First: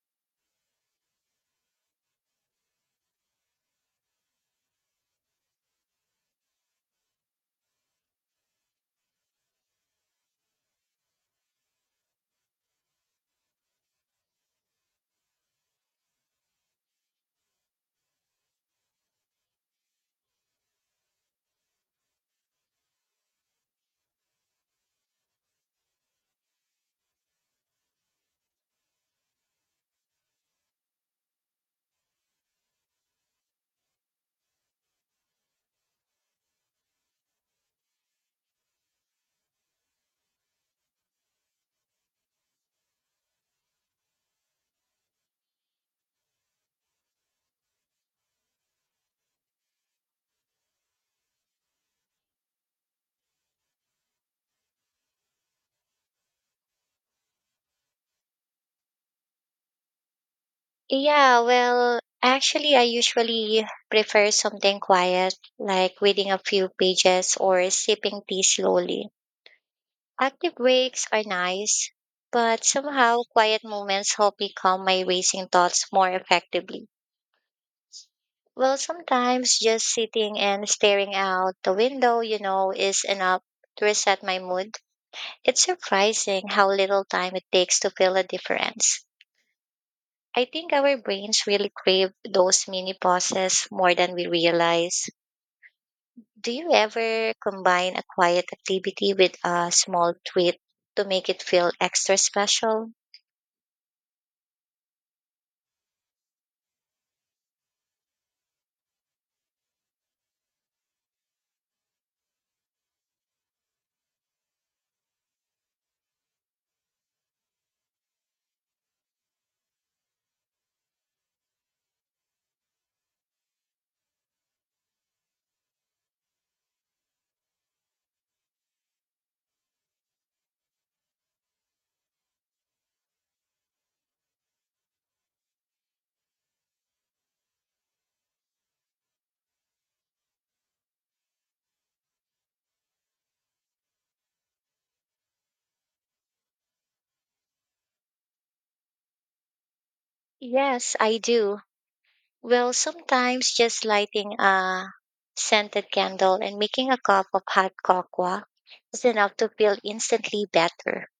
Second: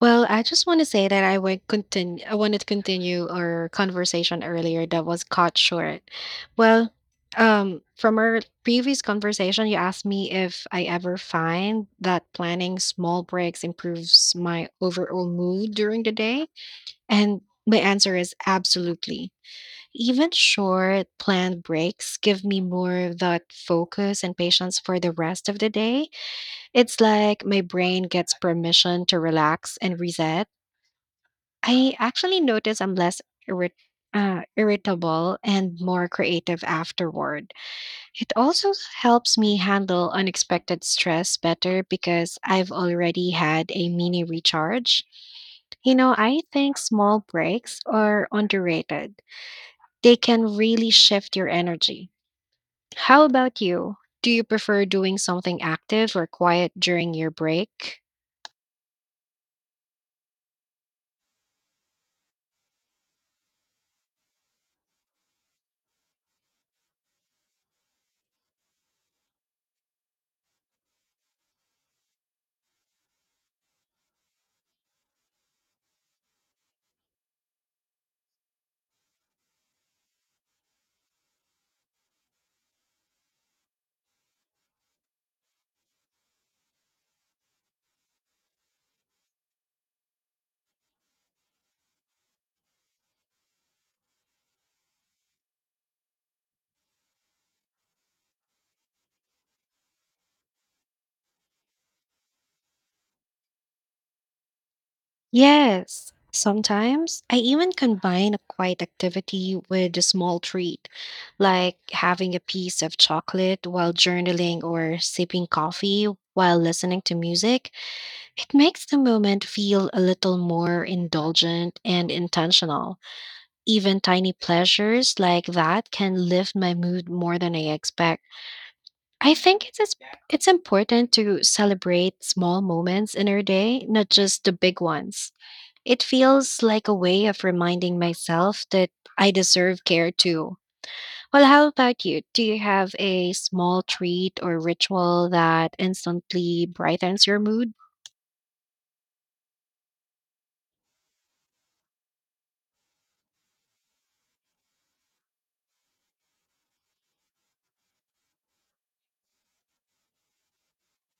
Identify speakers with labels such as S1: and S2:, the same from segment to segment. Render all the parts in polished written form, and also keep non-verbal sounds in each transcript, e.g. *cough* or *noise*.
S1: Well, I just want to say that I would continue. I wanted to continue our conversation earlier that was cut short. Well, from our previous conversation, you asked me if I ever find that planning small breaks improves my overall mood during the day, and my answer is absolutely. Even short planned breaks give me more of that focus and patience for the rest of the day. It's like my brain gets permission to relax and reset. I actually notice I'm less irrit- irritable and more creative afterward. It also helps me handle unexpected stress better because I've already had a mini recharge. You know, I think small breaks are underrated. They can really shift your energy. How about you? Do you prefer doing something active or quiet during your break?
S2: Yeah, well, actually, I usually prefer something quiet, like reading a few pages or sipping tea slowly. Active breaks are nice, but somehow quiet moments help me calm my racing thoughts more effectively. Well, sometimes just sitting and staring out the window is enough to reset my mood. It's surprising how little time it takes to feel a difference. I think our brains really crave those mini pauses more than we realize. Do you ever combine a quiet activity with a small treat to make it feel extra special?
S1: Yes, sometimes I even combine a quiet activity with a small treat, like having a piece of chocolate while journaling or sipping coffee while listening to music. It makes the moment feel a little more indulgent and intentional. Even tiny pleasures like that can lift my mood more than I expect. I think it's important to celebrate small moments in our day, not just the big ones. It feels like a way of reminding myself that I deserve care too. Well, how about you? Do you have a small treat or ritual that instantly brightens your mood?
S2: Yes, I do. Well, sometimes just lighting a scented candle and making a cup of hot cocoa is enough to feel instantly better.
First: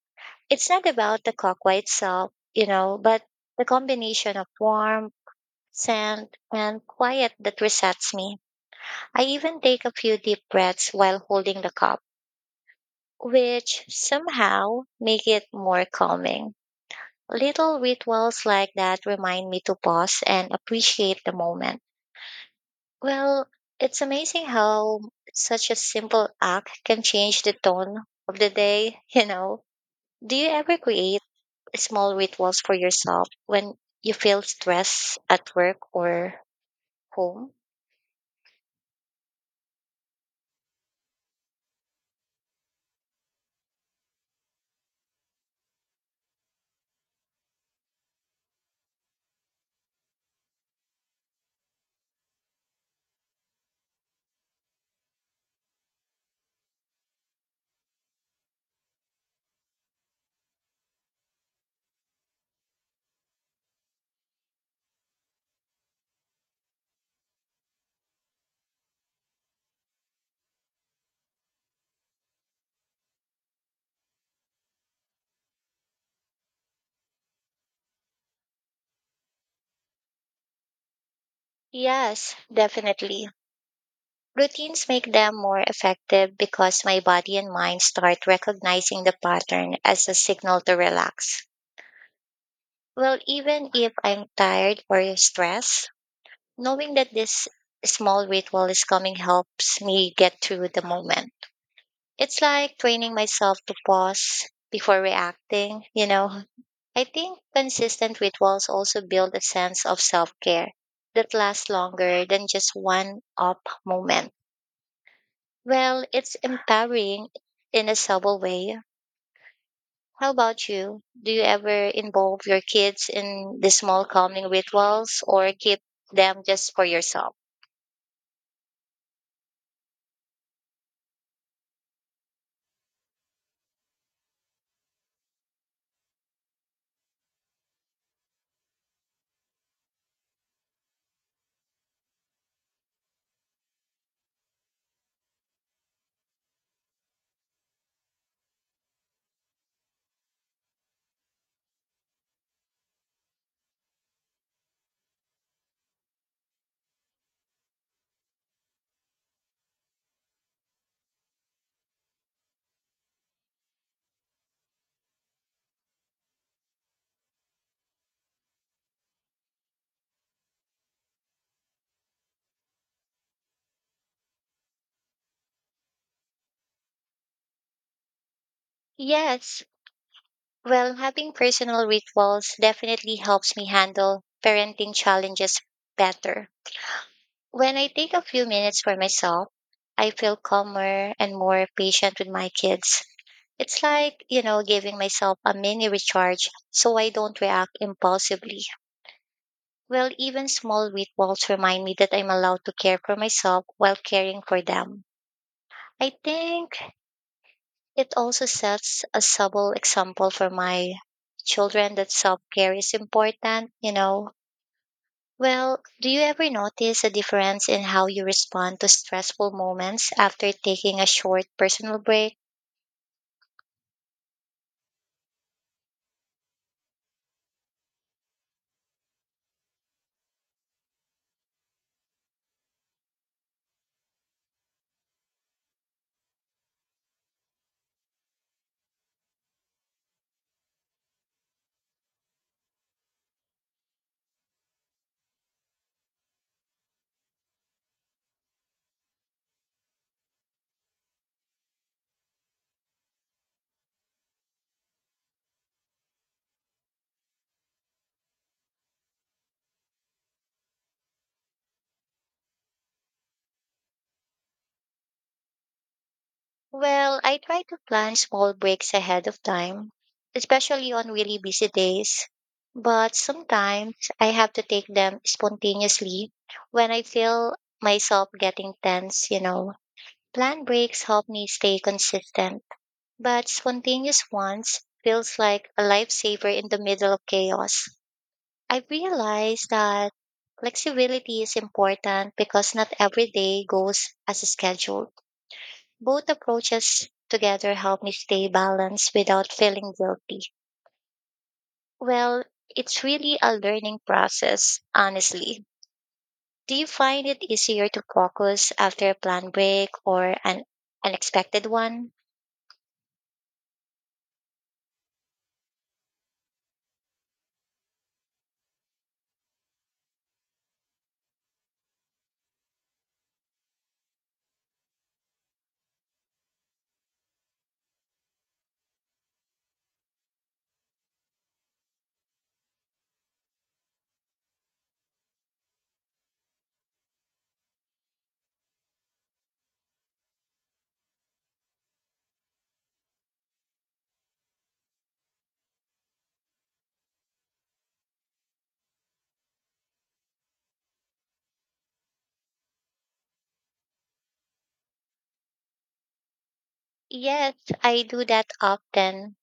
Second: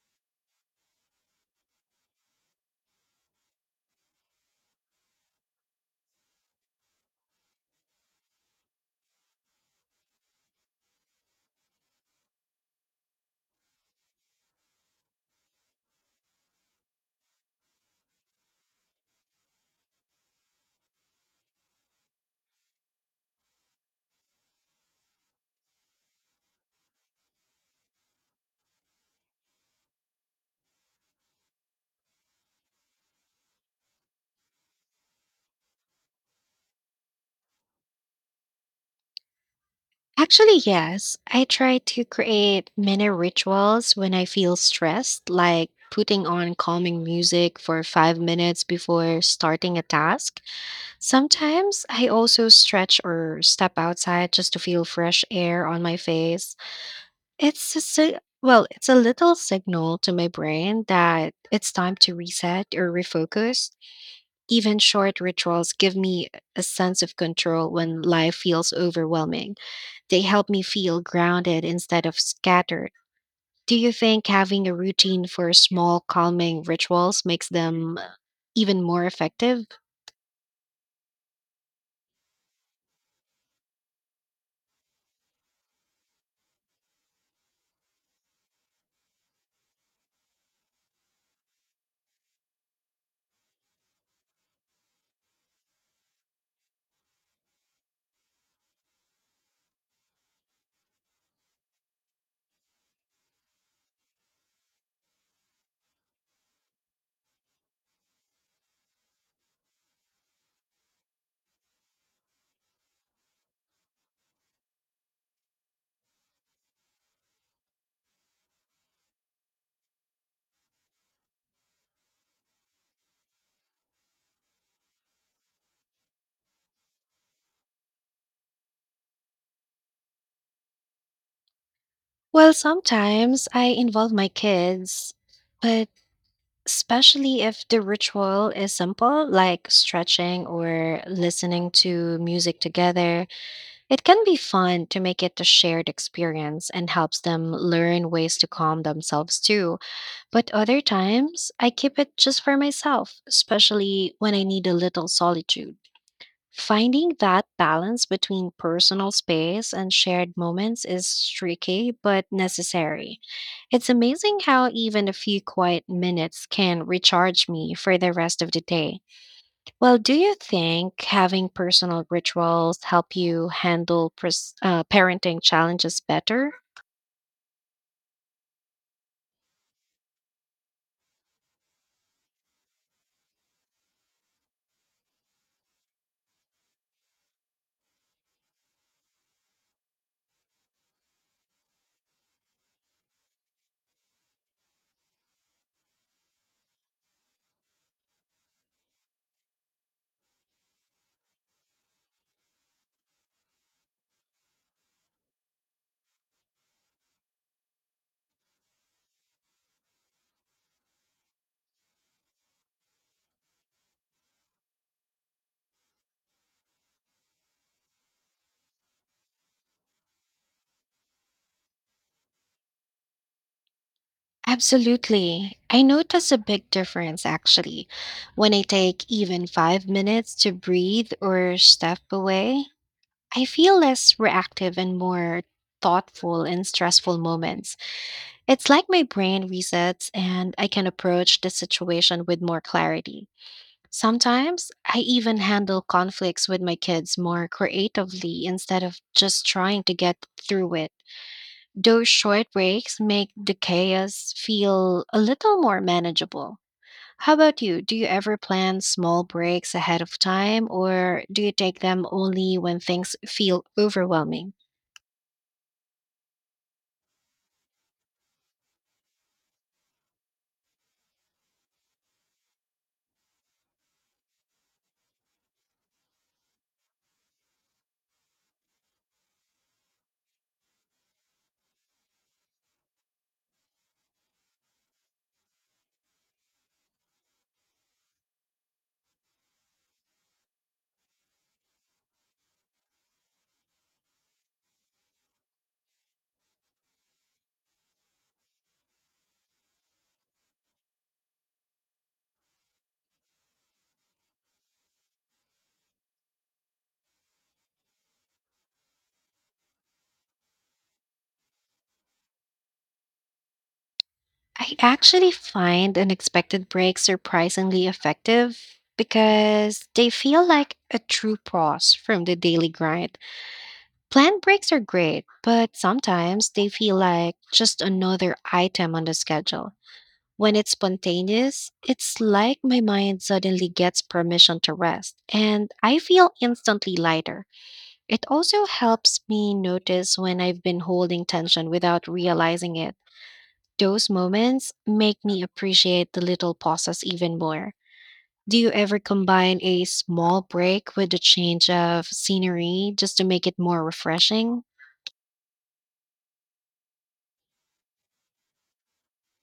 S2: It's not about the cocoa itself, but the combination of warmth, scent, and quiet that resets me. I even take a few deep breaths while holding the cup, which somehow make it more calming. Little rituals like that remind me to pause and appreciate the moment. Well, it's amazing how such a simple act can change the tone of the day. *laughs* Do you ever create small rituals for yourself when you feel stress at work or home?
S1: Actually, yes. I try to create mini rituals when I feel stressed, like putting on calming music for 5 minutes before starting a task. Sometimes I also stretch or step outside just to feel fresh air on my face. It's a si well, it's a little signal to my brain that it's time to reset or refocus. Even short rituals give me a sense of control when life feels overwhelming. They help me feel grounded instead of scattered. Do you think having a routine for small calming rituals makes them even more effective?
S2: Yes, definitely. Routines make them more effective because my body and mind start recognizing the pattern as a signal to relax. Well, even if I'm tired or stressed, knowing that this small ritual is coming helps me get through the moment. It's like training myself to pause before reacting. I think consistent rituals also build a sense of self care that lasts longer than just one up moment. Well, it's empowering in a subtle way. How about you? Do you ever involve your kids in the small calming rituals or keep them just for yourself?
S1: Well, sometimes I involve my kids, but especially if the ritual is simple, like stretching or listening to music together, it can be fun to make it a shared experience and helps them learn ways to calm themselves too. But other times, I keep it just for myself, especially when I need a little solitude. Finding that balance between personal space and shared moments is tricky but necessary. It's amazing how even a few quiet minutes can recharge me for the rest of the day. Well, do you think having personal rituals help you handle parenting challenges better?
S2: Yes. Well, having personal rituals definitely helps me handle parenting challenges better. When I take a few minutes for myself, I feel calmer and more patient with my kids. It's like, giving myself a mini recharge so I don't react impulsively. Well, even small weight remind me that I'm allowed to care for myself while caring for them. I think it also sets a subtle example for my children that self care is important. Well, do you ever notice a difference in how you respond to stressful moments after taking a short personal break?
S1: Absolutely. I notice a big difference actually when I take even 5 minutes to breathe or step away. I feel less reactive and more thoughtful in stressful moments. It's like my brain resets and I can approach the situation with more clarity. Sometimes I even handle conflicts with my kids more creatively instead of just trying to get through it. Those short breaks make the chaos feel a little more manageable. How about you? Do you ever plan small breaks ahead of time or do you take them only when things feel overwhelming?
S2: Well, I try to plan small breaks ahead of time, especially on really busy days. But sometimes I have to take them spontaneously when I feel myself getting tense. Plan breaks help me stay consistent, but spontaneous ones feels like a lifesaver in the middle of chaos. I realize that flexibility is important because not every day goes as scheduled. Both approaches together help me stay balanced without feeling guilty. Well, it's really a learning process, honestly. Do you find it easier to focus after a planned break or an unexpected one?
S1: I actually find unexpected breaks surprisingly effective because they feel like a true pause from the daily grind. Planned breaks are great, but sometimes they feel like just another item on the schedule. When it's spontaneous, it's like my mind suddenly gets permission to rest, and I feel instantly lighter. It also helps me notice when I've been holding tension without realizing it. Those moments make me appreciate the little pauses even more. Do you ever combine a small break with a change of scenery just to make it more refreshing?
S2: Yes, I do that often.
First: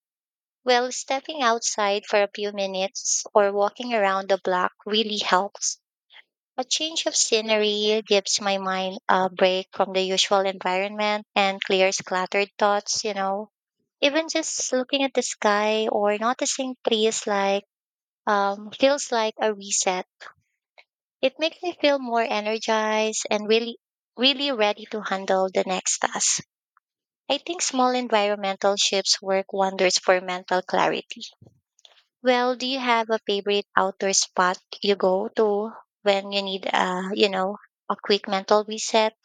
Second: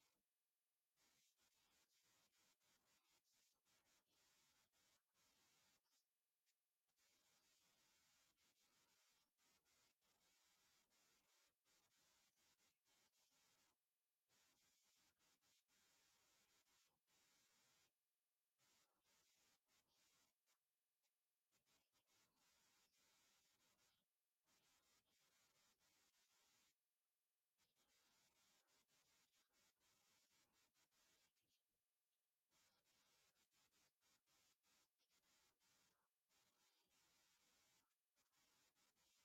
S2: Well, stepping outside for a few minutes or walking around the block really helps. A change of scenery gives my mind a break from the usual environment and clears cluttered thoughts. Even just looking at the sky or noticing trees like feels like a reset. It makes me feel more energized and really ready to handle the next task. I think small environmental shifts work wonders for mental clarity. Well, do you have a favorite outdoor spot you go to when you need a quick mental reset?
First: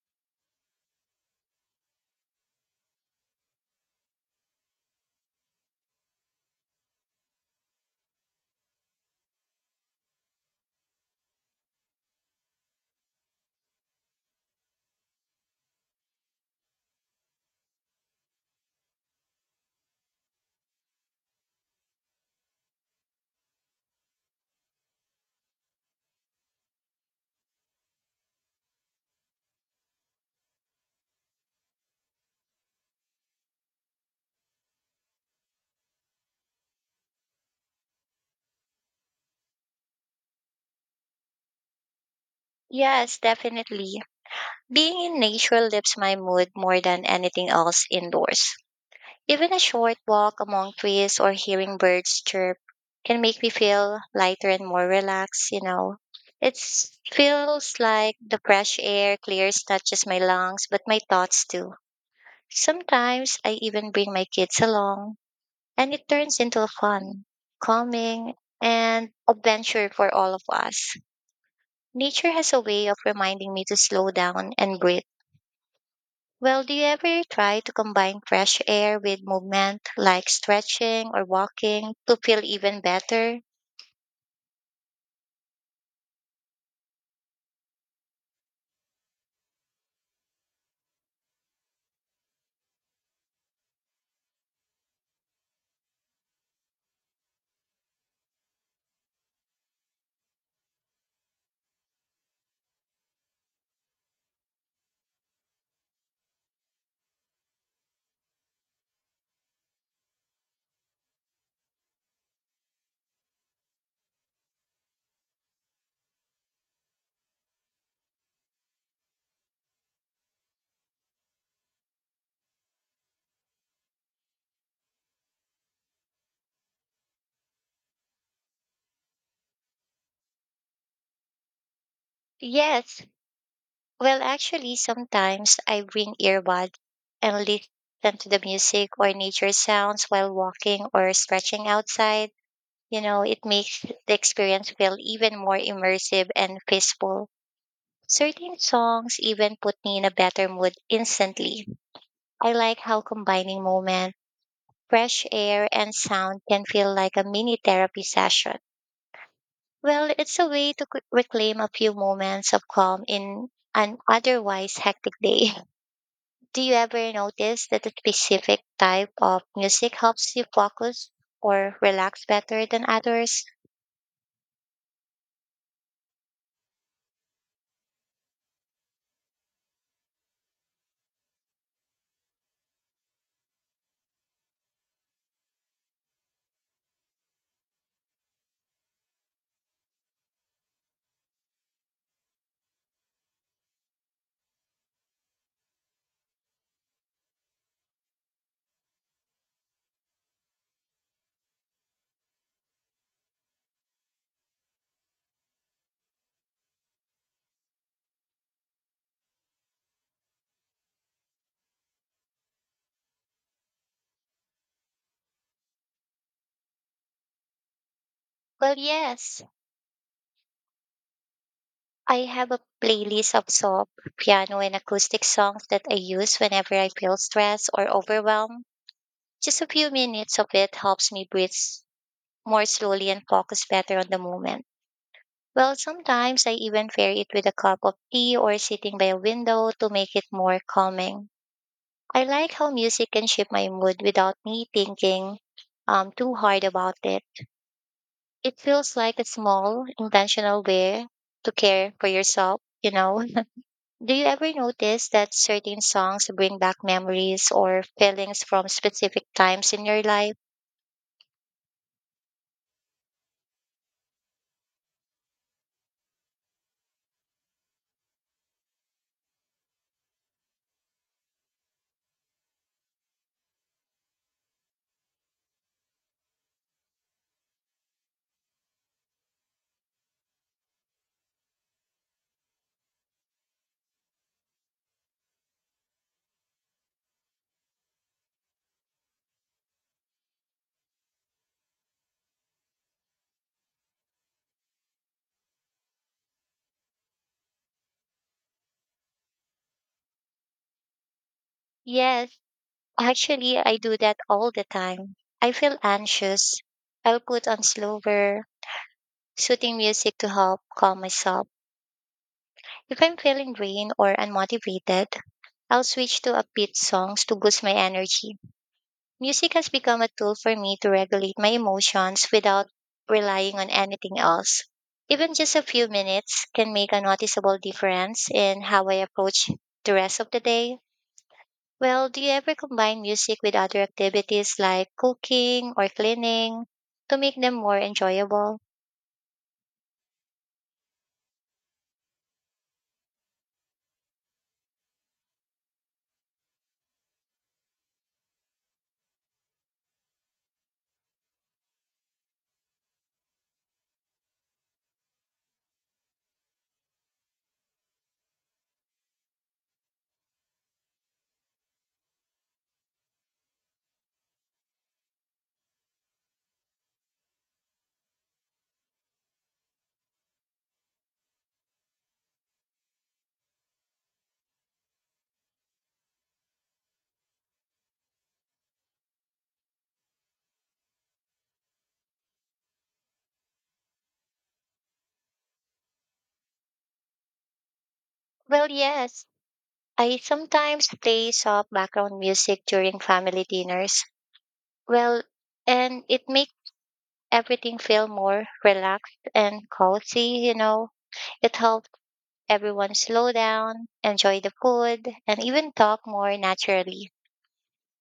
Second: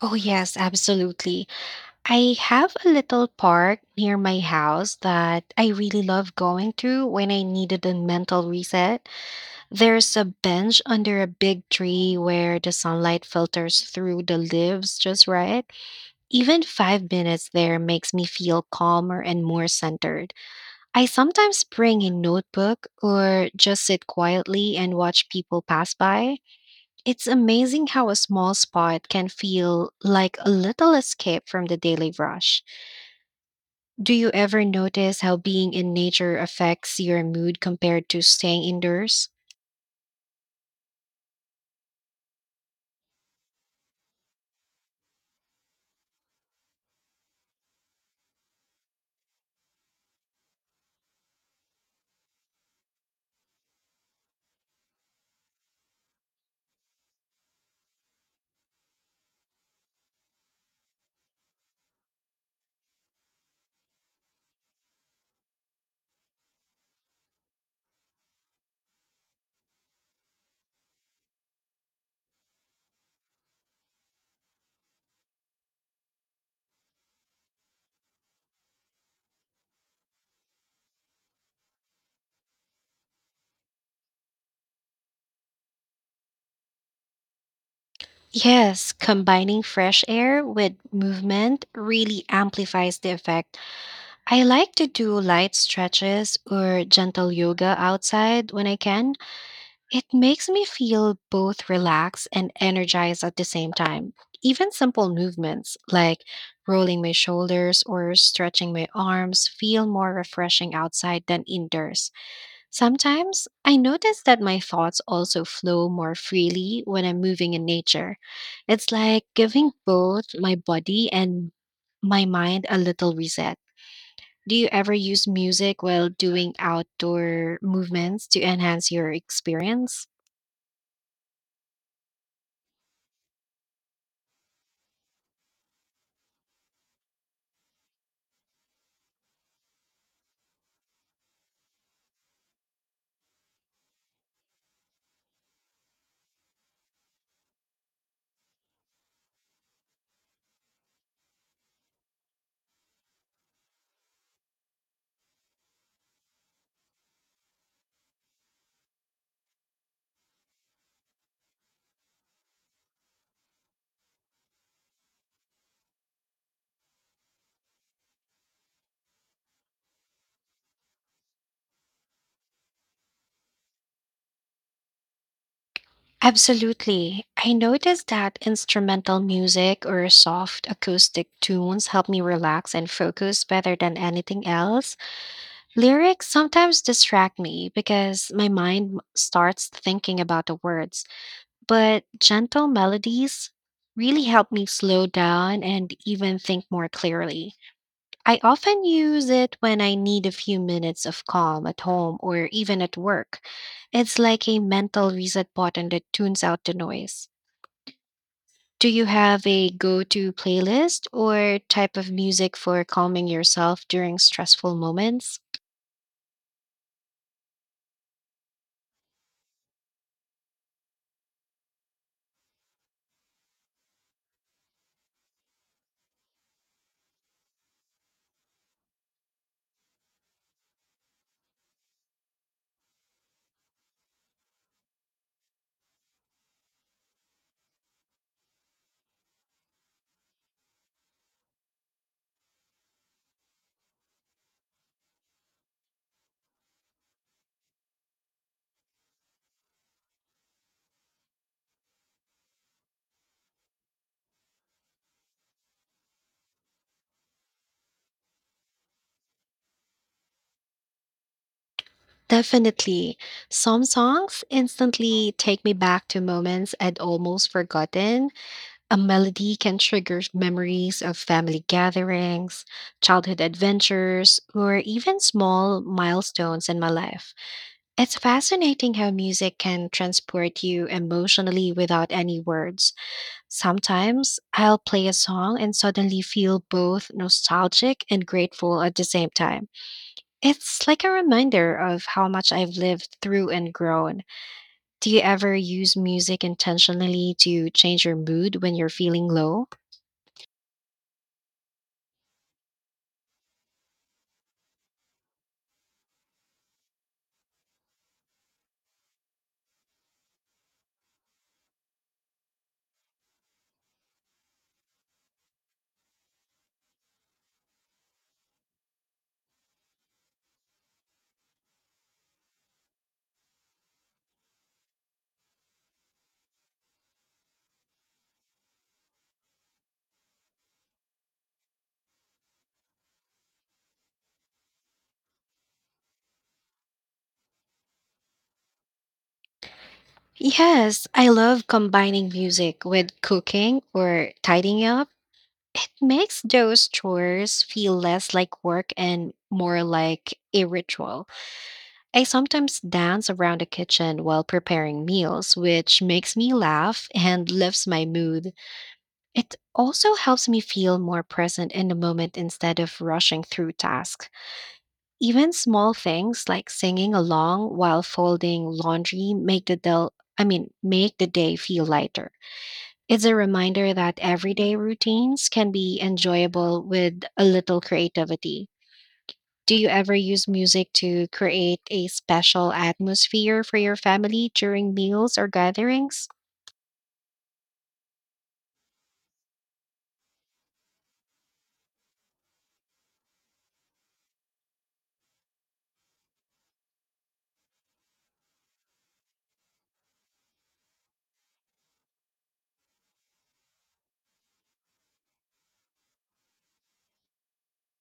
S1: Oh, yes, absolutely. I have a little park near my house that I really love going to when I needed a mental reset. There's a bench under a big tree where the sunlight filters through the leaves just right. Even 5 minutes there makes me feel calmer and more centered. I sometimes bring a notebook or just sit quietly and watch people pass by. It's amazing how a small spot can feel like a little escape from the daily rush. Do you ever notice how being in nature affects your mood compared to staying indoors?
S2: Yes, definitely. Being in nature lifts my mood more than anything else indoors. Even a short walk among trees or hearing birds chirp can make me feel lighter and more relaxed. It feels like the fresh air clears not just my lungs, but my thoughts too. Sometimes I even bring my kids along and it turns into fun, calming, and adventure for all of us. Nature has a way of reminding me to slow down and breathe. Well, do you ever try to combine fresh air with movement like stretching or walking to feel even better?
S1: Yes, combining fresh air with movement really amplifies the effect. I like to do light stretches or gentle yoga outside when I can. It makes me feel both relaxed and energized at the same time. Even simple movements like rolling my shoulders or stretching my arms feel more refreshing outside than indoors. Sometimes I notice that my thoughts also flow more freely when I'm moving in nature. It's like giving both my body and my mind a little reset. Do you ever use music while doing outdoor movements to enhance your experience?
S2: Yes. Well, actually, sometimes I bring earbuds and listen to the music or nature sounds while walking or stretching outside. It makes the experience feel even more immersive and peaceful. Certain songs even put me in a better mood instantly. I like how combining moment, fresh air, and sound can feel like a mini therapy session. Well, it's a way to reclaim a few moments of calm in an otherwise hectic day. *laughs* Do you ever notice that a specific type of music helps you focus or relax better than others?
S1: Absolutely. I noticed that instrumental music or soft acoustic tunes help me relax and focus better than anything else. Lyrics sometimes distract me because my starts thinking about the words, but gentle melodies really help me slow down and even think more clearly. I often use it when I need a few minutes of calm at home or even at work. It's like a mental reset button that tunes out the noise. Do you have a go to playlist or type of music for calming yourself during stressful moments?
S2: Well, yes. I have a playlist of soft, piano, and acoustic songs that I use whenever I feel stressed or overwhelmed. Just a few minutes of it helps me breathe more slowly and focus better on the moment. Well, sometimes I even pair it with a cup of tea or sitting by a window to make it more calming. I like how music can shape my mood without me thinking too hard about it. It feels like a small, intentional way to care for yourself? Do you ever notice that certain songs bring back memories or feelings from specific times in your life?
S1: Definitely. Some songs instantly take me back to moments I'd almost forgotten. A melody can trigger memories of family gatherings, childhood adventures, or even small milestones in my life. It's fascinating how music can transport you emotionally without any words. Sometimes I'll play a song and suddenly feel both nostalgic and grateful at the same time. It's like a reminder of how much I've lived through and grown. Do you ever use music intentionally to change your mood when you're feeling low?
S2: Yes, actually, I do that all the time. I feel anxious. I'll put on slower, soothing music to help calm myself. If I'm feeling drained or unmotivated, I'll switch to upbeat songs to boost my energy. Music has become a tool for me to regulate my emotions without relying on anything else. Even just a few minutes can make a noticeable difference in how I approach the rest of the day. Well, do you ever combine music with other activities like cooking or cleaning to make them more enjoyable?
S1: Yes, I love combining music with cooking or tidying up. It makes those chores feel less like work and more like a ritual. I sometimes dance around the kitchen while preparing meals, which makes me laugh and lifts my mood. It also helps me feel more present in the moment instead of rushing through tasks. Even small things like singing along while folding laundry make the del- I mean, make the day feel lighter. It's a reminder that everyday routines can be enjoyable with a little creativity. Do you ever use music to create a special atmosphere for your family during meals or gatherings?
S2: Well, yes. I sometimes play soft background music during family dinners. Well, and it makes everything feel more relaxed and cozy. It helped everyone slow down, enjoy the food, and even talk more naturally.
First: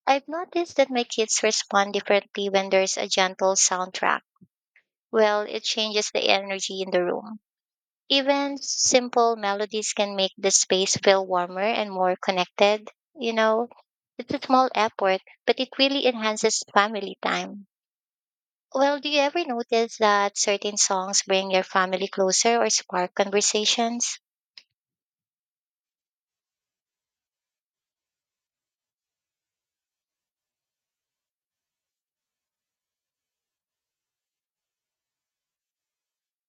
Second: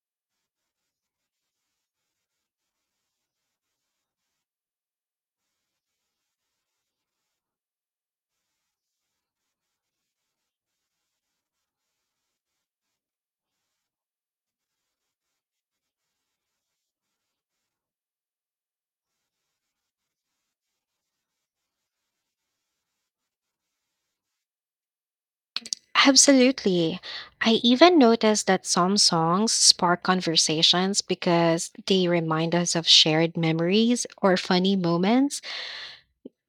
S2: I've noticed that my kids respond differently when there's a gentle soundtrack. Well, it changes the energy in the room. Even simple melodies can make the space feel warmer and more connected. You know, it's a small effort, but it really enhances family time. Well, do you ever notice that certain songs bring your family closer or spark conversations?
S1: Absolutely. I even noticed that some songs spark conversations because they remind us of shared memories or funny moments.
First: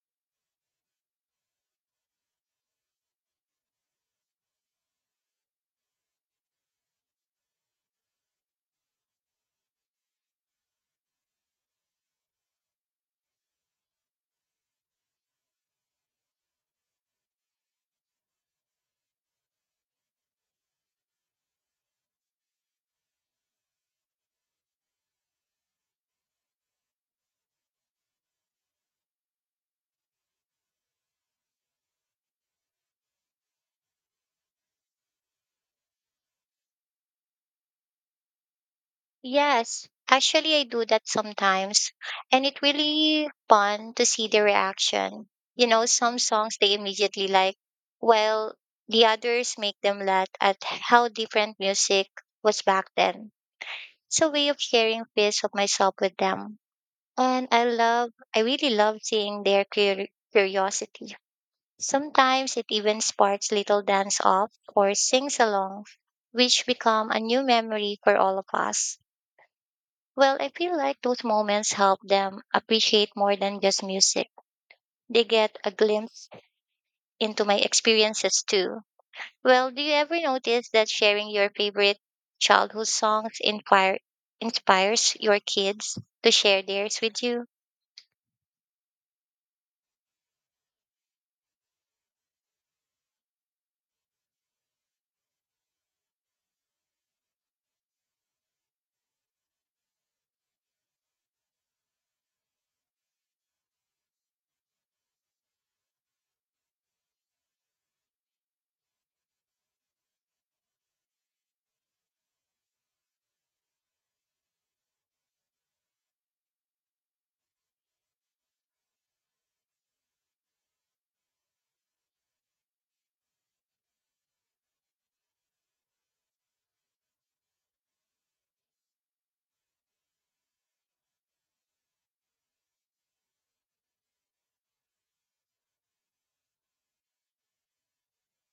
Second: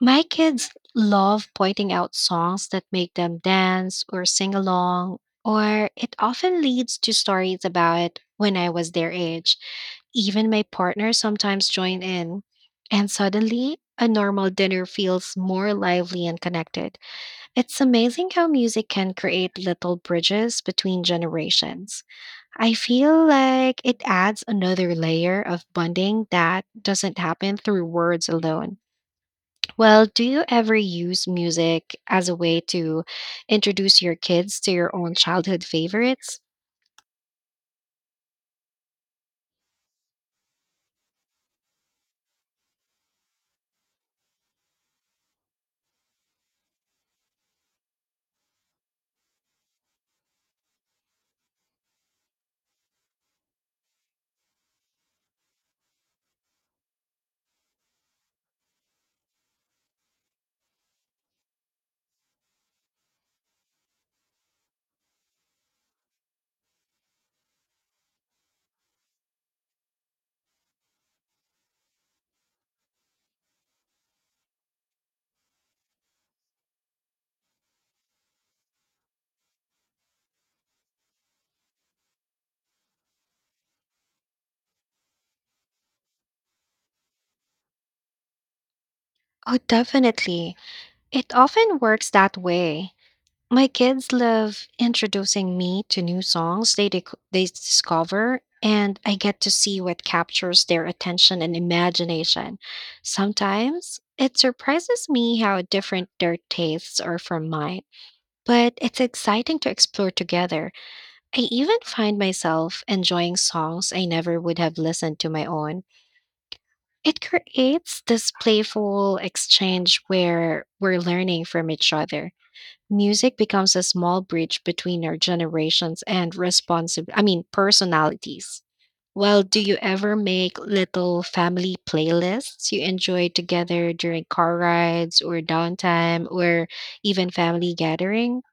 S1: My kids love pointing out songs that make them dance or sing along, or it often leads to stories about when I was their age. Even my partner sometimes join in, and suddenly a normal dinner feels more lively and connected. It's amazing how music can create little bridges between generations. I feel like it adds another layer of bonding that doesn't happen through words alone. Well, do you ever use music as a way to introduce your kids to your own childhood favorites?
S2: Yes, actually, I do that sometimes, and it really fun to see the reaction. Some songs they immediately like, while the others make them laugh at how different music was back then. It's a way of sharing piece of myself with them, and I really love seeing their curiosity. Sometimes it even sparks little dance off or sings along, which become a new memory for all of us. Well, I feel like those moments help them appreciate more than just music. They get a glimpse into my experiences too. Well, do you ever notice that sharing your favorite childhood songs inspires your kids to share theirs with you?
S1: Oh, definitely. It often works that way. My kids love introducing me to new songs they discover, and I get to see what captures their attention and imagination. Sometimes it surprises me how different their tastes are from mine, but it's exciting to explore together. I even find myself enjoying songs I never would have listened to my own. It creates this playful exchange where we're learning from each other. Music becomes a small bridge between our generations and personalities. Well, do you ever make little family playlists you enjoy together during car rides or downtime or even family gatherings?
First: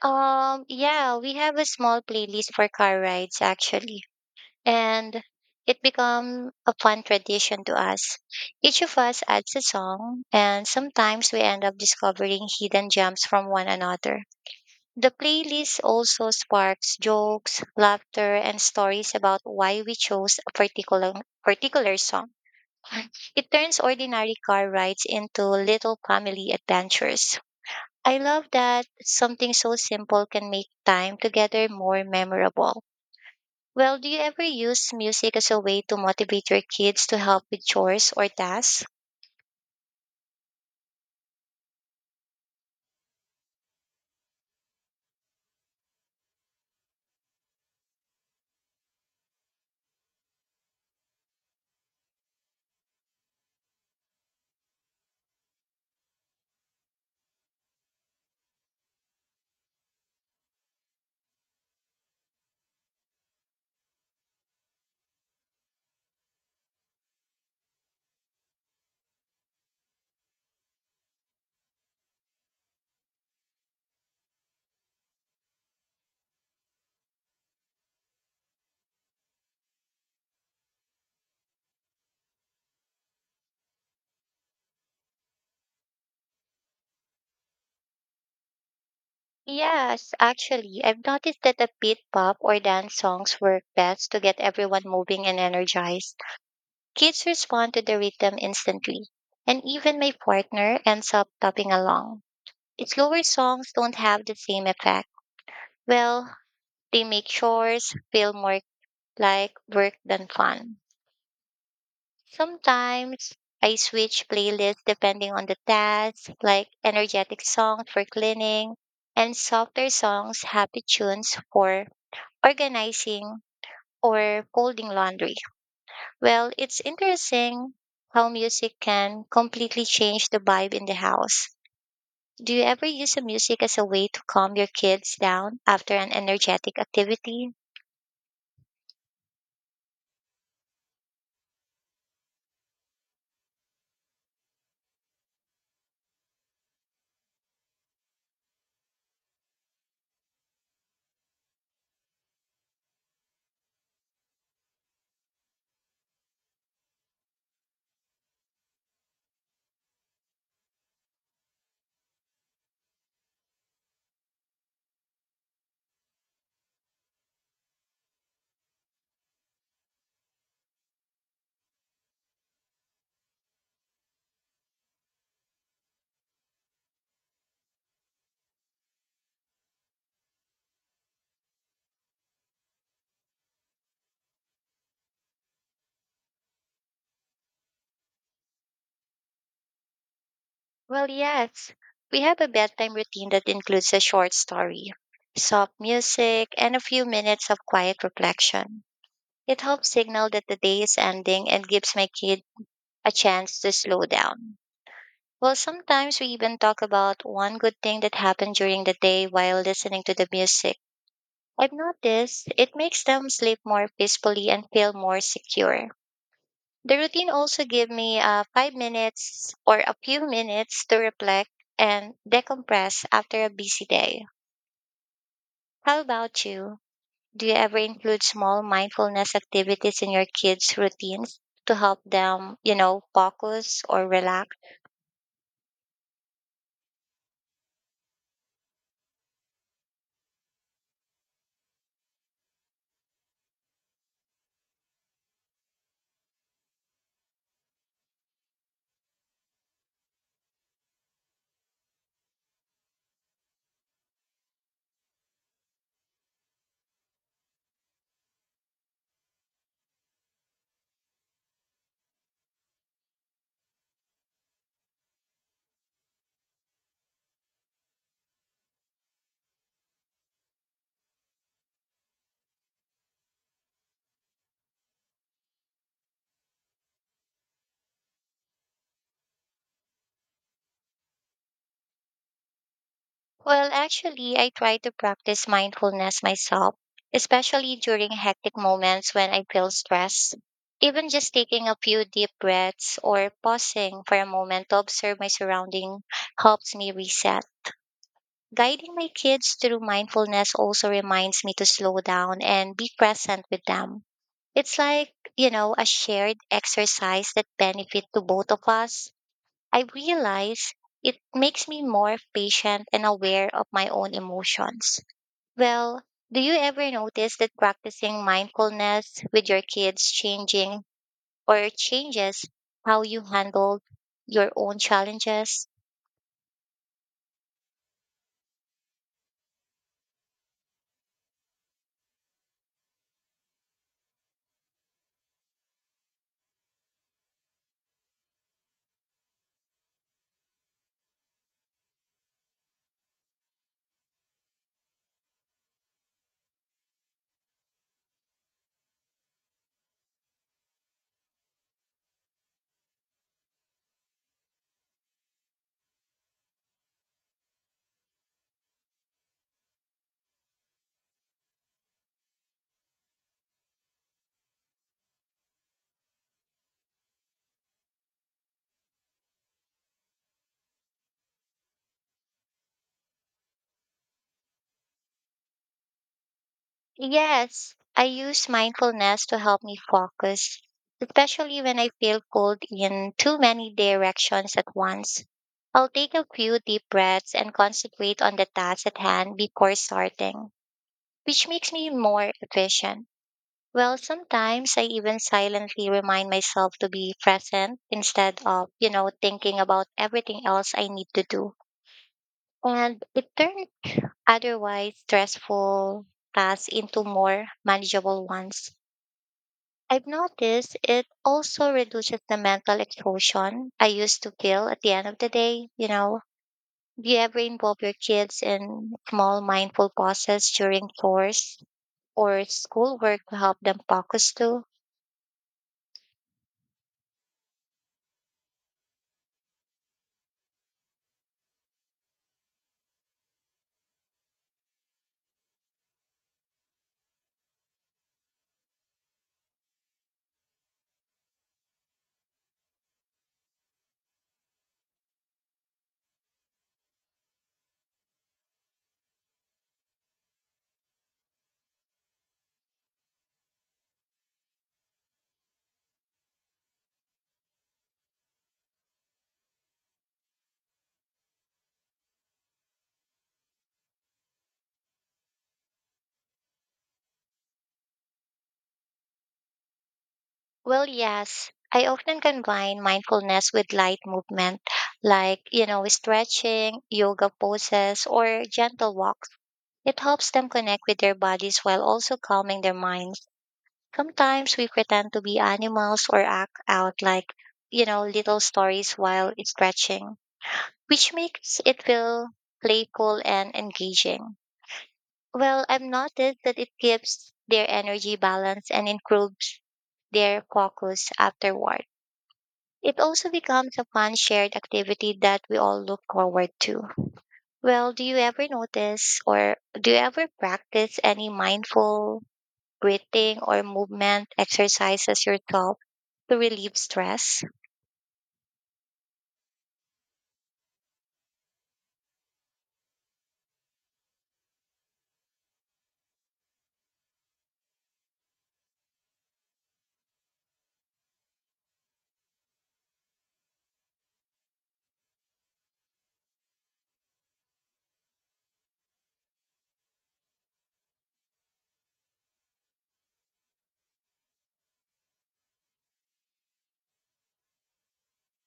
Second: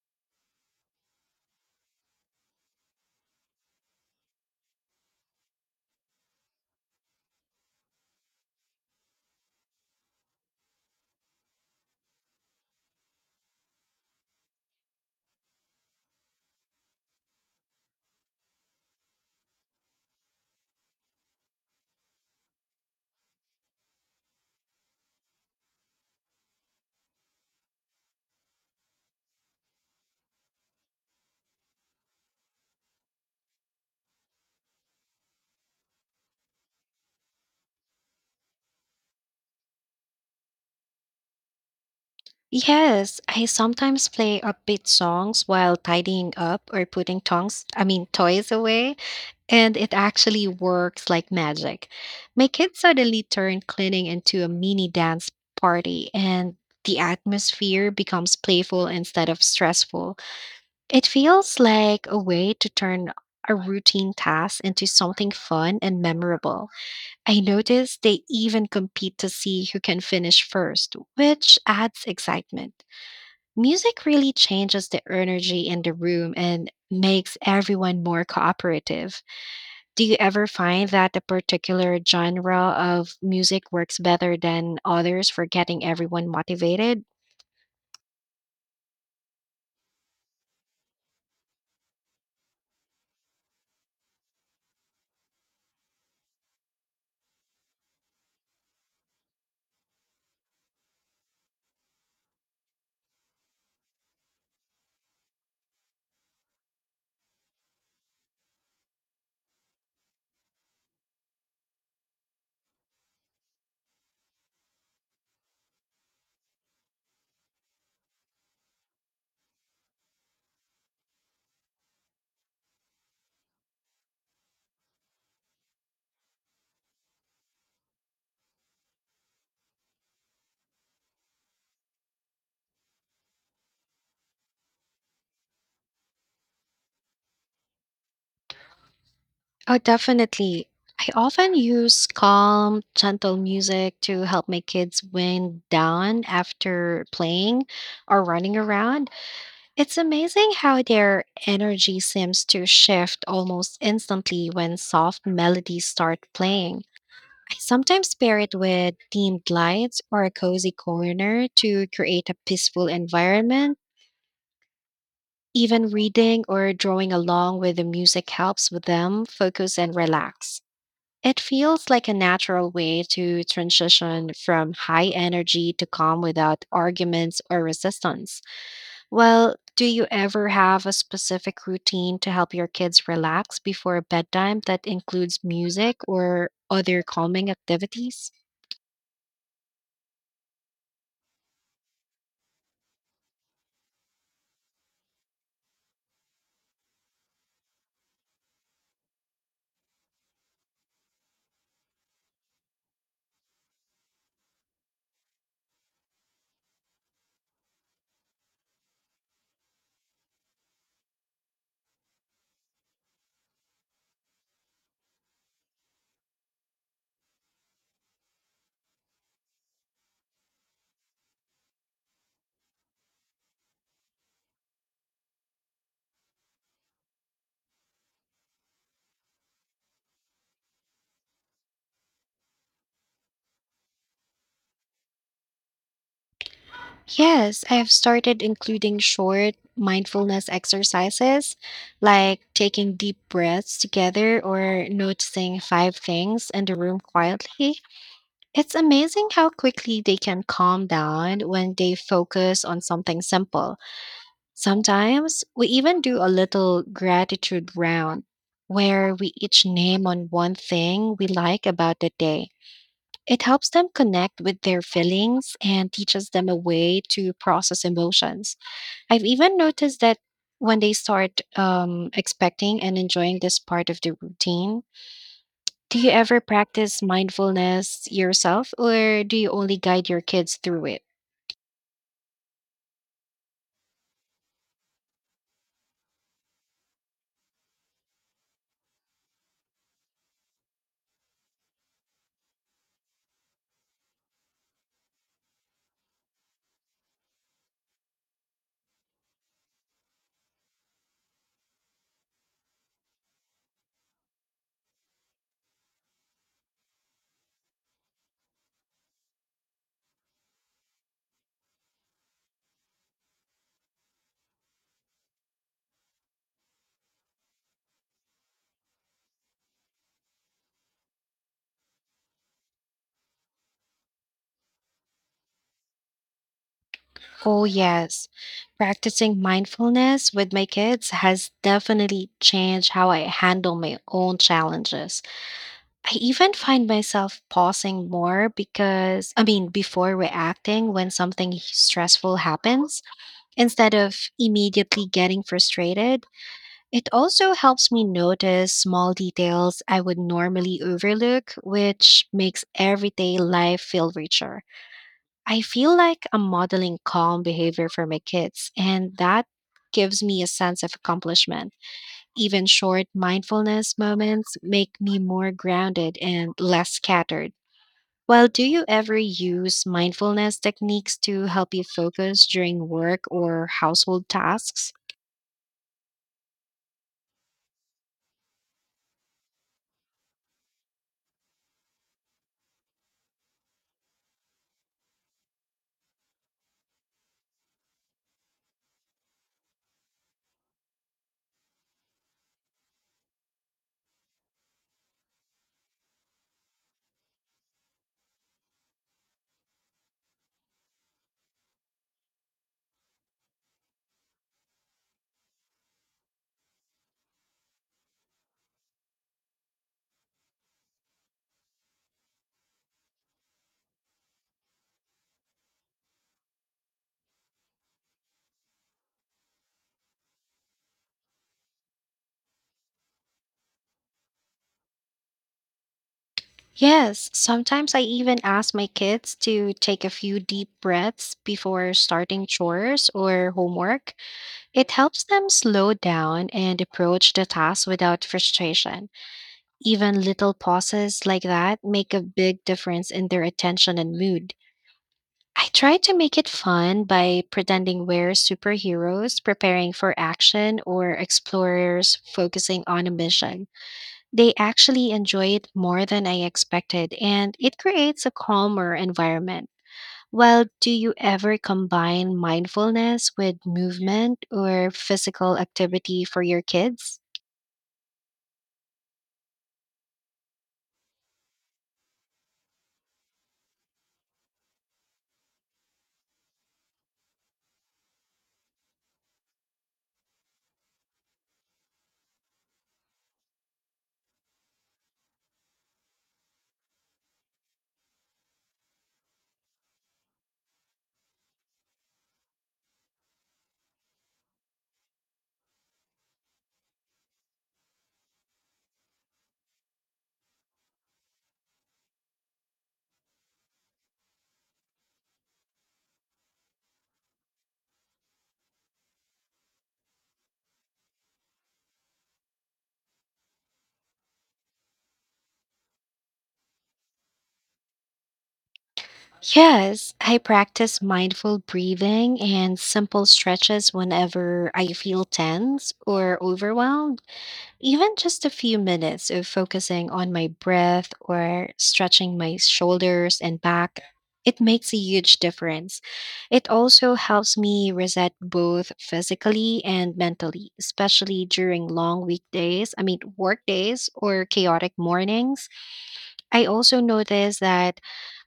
S2: Yeah, we have a small playlist for car rides actually, and it become a fun tradition to us. Each of us adds a song, and sometimes we end up discovering hidden gems from one another. The playlist also sparks jokes, laughter, and stories about why we chose a particular song. It turns ordinary car rides into little family adventures. I love that something so simple can make time together more memorable. Well, do you ever use music as a way to motivate your kids to help with chores or tasks?
S1: Yes, I sometimes play upbeat songs while tidying up or putting tongs, I mean toys away, and it actually works like magic. My kids suddenly turned cleaning into a mini dance party and the atmosphere becomes playful instead of stressful. It feels like a way to turn a routine task into something fun and memorable. I noticed they even compete to see who can finish first, which adds excitement. Music really changes the energy in the room and makes everyone more cooperative. Do you ever find that a particular genre of music works better than others for getting everyone motivated?
S2: Yes, actually, I've noticed that the beat pop or dance songs work best to get everyone moving and energized. Kids respond to the rhythm instantly, and even my partner ends up tapping along. Slower songs don't have the same effect. Well, they make chores feel more like work than fun. Sometimes I switch playlists depending on the task, like energetic songs for cleaning and softer songs, happy tunes for organizing or folding laundry. Well, it's interesting how music can completely change the vibe in the house. Do you ever use the music as a way to calm your kids down after an energetic activity?
S1: Oh, definitely. I often use calm, gentle music to help my kids wind down after playing or running around. It's amazing how their energy seems to shift almost instantly when soft melodies start playing. I sometimes pair it with themed lights or a cozy corner to create a peaceful environment. Even reading or drawing along with the music helps with them focus and relax. It feels like a natural way to transition from high energy to calm without arguments or resistance. Well, do you ever have a specific routine to help your kids relax before bedtime that includes music or other calming activities?
S2: Well, yes. We have a bedtime routine that includes a short story, soft music, and a few minutes of quiet reflection. It helps signal that the day is ending and gives my kid a chance to slow down. Well, sometimes we even talk about one good thing that happened during the day while listening to the music. I've noticed it makes them sleep more peacefully and feel more secure. The routine also gives me 5 minutes or a few minutes to reflect and decompress after a busy day. How about you? Do you ever include small mindfulness activities in your kids' routines to help them, focus or relax?
S1: Yes, I have started including short mindfulness exercises like taking deep breaths together or noticing five things in the room quietly. It's amazing how quickly they can calm down when they focus on something simple. Sometimes we even do a little gratitude round where we each name on one thing we like about the day. It helps them connect with their feelings and teaches them a way to process emotions. I've even noticed that when they start expecting and enjoying this part of the routine, do you ever practice mindfulness yourself, or do you only guide your kids through it?
S2: Well, actually, I try to practice mindfulness myself, especially during hectic moments when I feel stressed. Even just taking a few deep breaths or pausing for a moment to observe my surrounding helps me reset. Guiding my kids through mindfulness also reminds me to slow down and be present with them. It's like, a shared exercise that benefit to both of us. I realize it makes me more patient and aware of my own emotions. Well, do you ever notice that practicing mindfulness with your kids changing or changes how you handle your own challenges?
S1: Oh, yes. Practicing mindfulness with my kids has definitely changed how I handle my own challenges. I even find myself pausing more because, I mean, before reacting when something stressful happens, instead of immediately getting frustrated. It also helps me notice small details I would normally overlook, which makes everyday life feel richer. I feel like I'm modeling calm behavior for my kids, and that gives me a sense of accomplishment. Even short mindfulness moments make me more grounded and less scattered. Well, do you ever use mindfulness techniques to help you focus during work or household tasks?
S2: Yes, I use mindfulness to help me focus, especially when I feel pulled in too many directions at once. I'll take a few deep breaths and concentrate on the task at hand before starting, which makes me more efficient. Well, sometimes I even silently remind myself to be present instead of, thinking about everything else I need to do. And it turned otherwise stressful tasks into more manageable ones. I've noticed it also reduces the mental exhaustion I used to feel at the end of the day, do you ever involve your kids in small mindful pauses during chores? Or schoolwork to help them focus too?
S1: Yes, sometimes I even ask my kids to take a few deep breaths before starting chores or homework. It helps them slow down and approach the task without frustration. Even little pauses like that make a big difference in their attention and mood. I try to make it fun by pretending we're superheroes preparing for action or explorers focusing on a mission. They actually enjoy it more than I expected, and it creates a calmer environment. Well, do you ever combine mindfulness with movement or physical activity for your kids?
S2: Well, yes. I often combine mindfulness with light movement, like, you know, stretching, yoga poses, or gentle walks. It helps them connect with their bodies while also calming their minds. Sometimes we pretend to be animals or act out like, you know, little stories while stretching, which makes it feel playful and engaging. Well, I've noticed that it gives their energy balance and improves their focus afterward. It also becomes a fun shared activity that we all look forward to. Well, do you ever notice or do you ever practice any mindful breathing or movement exercises yourself to relieve stress?
S1: Yes, I practice mindful breathing and simple stretches whenever I feel tense or overwhelmed. Even just a few minutes of focusing on my breath or stretching my shoulders and back, it makes a huge difference. It also helps me reset both physically and mentally, especially during long weekdays, I mean, work days or chaotic mornings. I also notice that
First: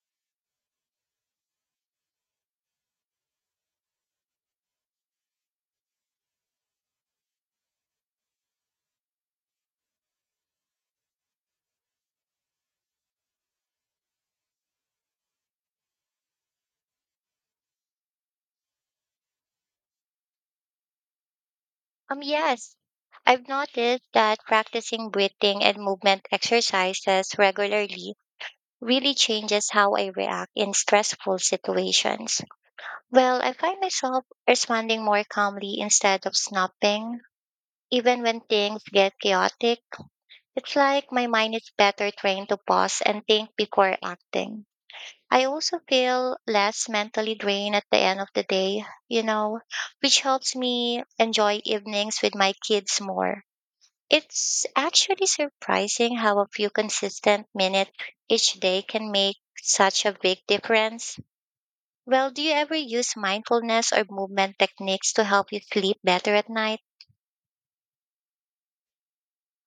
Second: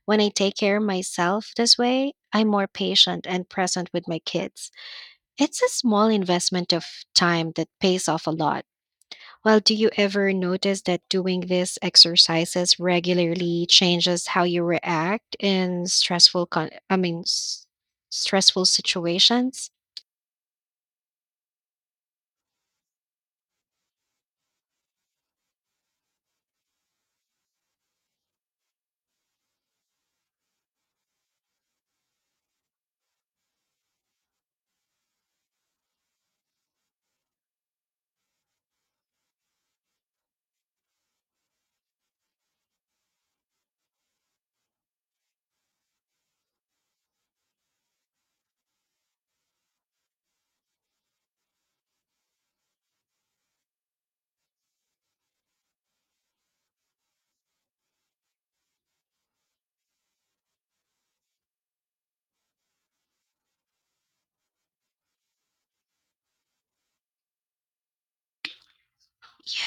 S1: when I take care of myself this way, I'm more patient and present with my kids. It's a small investment of time that pays off a lot. Well, do you ever notice that doing these exercises regularly changes how you react in stressful I mean stressful situations?
S2: Yes. I've noticed that practicing breathing and movement exercises regularly really changes how I react in stressful situations. Well, I find myself responding more calmly instead of snapping. Even when things get chaotic, it's like my mind is better trained to pause and think before acting. I also feel less mentally drained at the end of the day, you know, which helps me enjoy evenings with my kids more. It's actually surprising how a few consistent minutes each day can make such a big difference. Well, do you ever use mindfulness or movement techniques to help you sleep better at night?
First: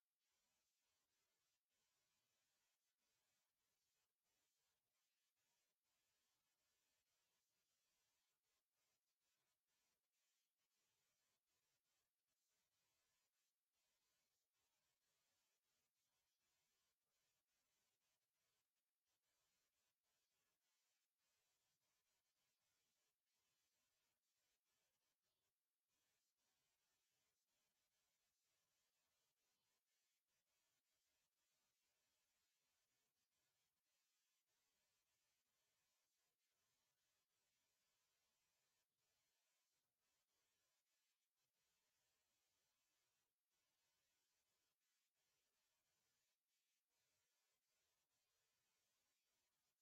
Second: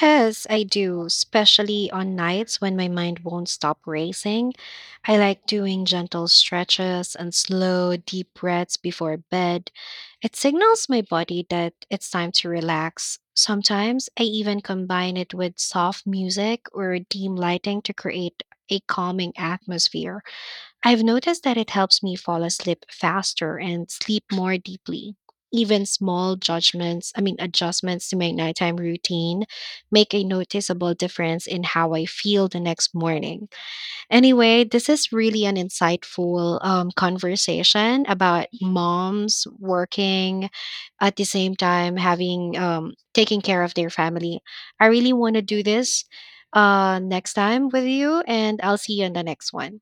S1: Yes, I do, especially on nights when my mind won't stop racing. I like doing gentle stretches and slow, deep breaths before bed. It signals my body that it's time to relax. Sometimes I even combine it with soft music or dim lighting to create a calming atmosphere. I've noticed that it helps me fall asleep faster and sleep more deeply. Even small judgments, I mean, adjustments to my nighttime routine make a noticeable difference in how I feel the next morning. Anyway, this is really an insightful conversation about moms working at the same time having taking care of their family. I really want to do this next time with you, and I'll see you in the next one.